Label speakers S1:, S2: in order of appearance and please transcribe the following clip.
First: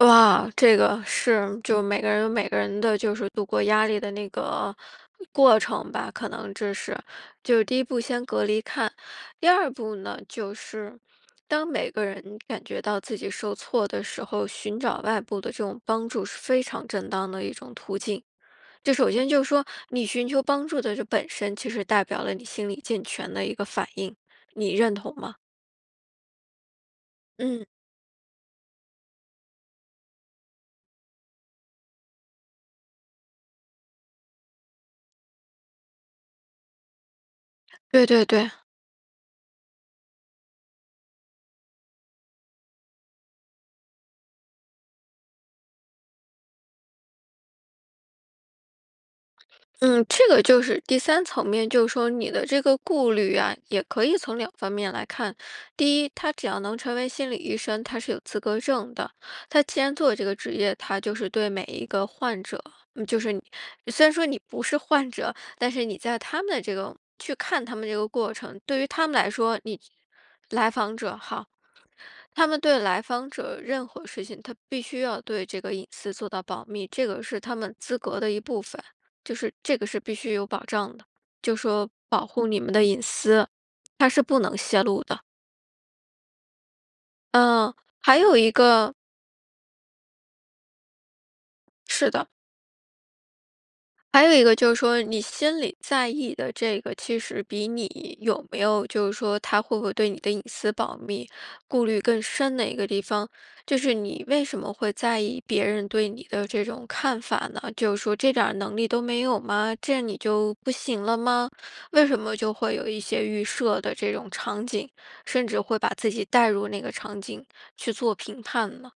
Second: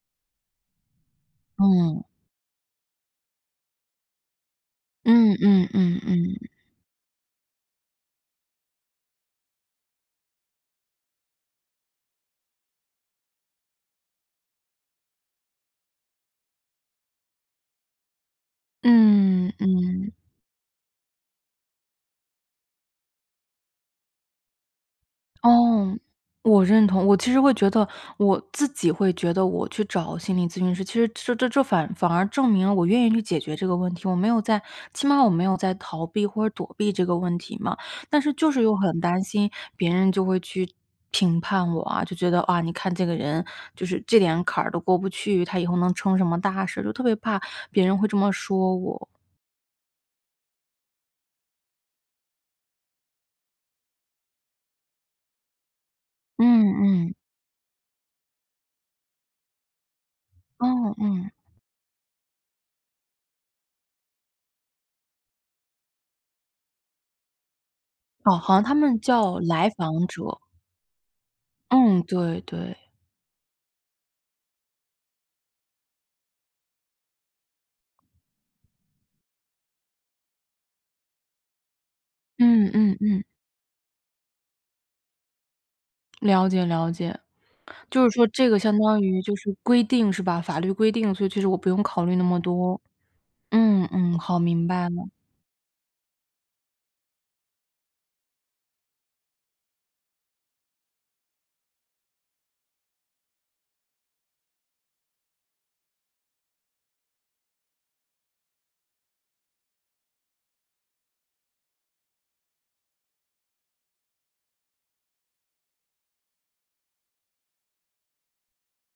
S1: 哇，这个是，就每
S2: 嗯。
S1: 个人有每个人的就是度过压力的那个
S2: 嗯
S1: 过
S2: 嗯
S1: 程
S2: 嗯
S1: 吧，可
S2: 嗯。
S1: 能这是就是第一步先隔离看，第二步呢，就是，当每个人感觉到自己受挫的时候，寻找外部的这种帮助是非常正当的一种途径。就首先就是
S2: 嗯，
S1: 说，你
S2: 嗯。
S1: 寻求帮助的这本身，其实代表了你心理健全的一个反应，你认同吗？
S2: 哦，我认同，我其实会
S1: 嗯。
S2: 觉得我自己会觉得我去找心理咨询师，其实这这这反而反而证明了我愿意去解决这个问题，我没有在起码我没有在逃避或者躲避这个问题嘛。
S1: 对
S2: 但
S1: 对
S2: 是
S1: 对。
S2: 就是又很担心别人就会去评判我啊，就觉得：“啊，你看这个人，就是这点坎儿都过不去，她以后能成什么大事”，就特别怕别人会这么说我。
S1: 嗯，这个就是第三层面就是说你的这个顾虑啊，也可以从两方面来看。第一，他只要能
S2: 嗯
S1: 成为
S2: 嗯。
S1: 心理医生，他是有资格证的，他既然做这个职业，
S2: 哦，
S1: 他就是
S2: 嗯。
S1: 对每一个患者就是你虽然说你不是患者，但是你在他们的这个去看他们这个过
S2: 哦，好
S1: 程，
S2: 像他
S1: 对于
S2: 们
S1: 他们来
S2: 叫
S1: 说，
S2: 来
S1: 你
S2: 访者。
S1: 来访者哈。
S2: 嗯，对
S1: 他们
S2: 对。
S1: 对来访者任何事情，他必须要对这个隐私做到保密。这个是他们资格的一部分，就是这个是必须有保障的，就说保护你
S2: 嗯
S1: 们的
S2: 嗯
S1: 隐
S2: 嗯。
S1: 私，他是不能泄露的。
S2: 了解了解，
S1: 嗯，
S2: 就是
S1: 还
S2: 说
S1: 有
S2: 这
S1: 一
S2: 个相
S1: 个
S2: 当于就是规定，是吧？法律规定，所以其实我不用考
S1: 是
S2: 虑那
S1: 的。
S2: 么多。嗯嗯，
S1: 还有
S2: 好，
S1: 一个
S2: 明
S1: 就是
S2: 白
S1: 说，
S2: 了。
S1: 你心里在意的这个，其实比你有没有就是说他会不会对你的隐私保密，顾虑更深的一个地方，就是你为什么会在意别人对你的这种看法呢？就是说这点儿能力都没有吗？这你就不行了吗？为什么就会有一些预设的这种场景，甚至会把自己带入那个场景去做评判呢？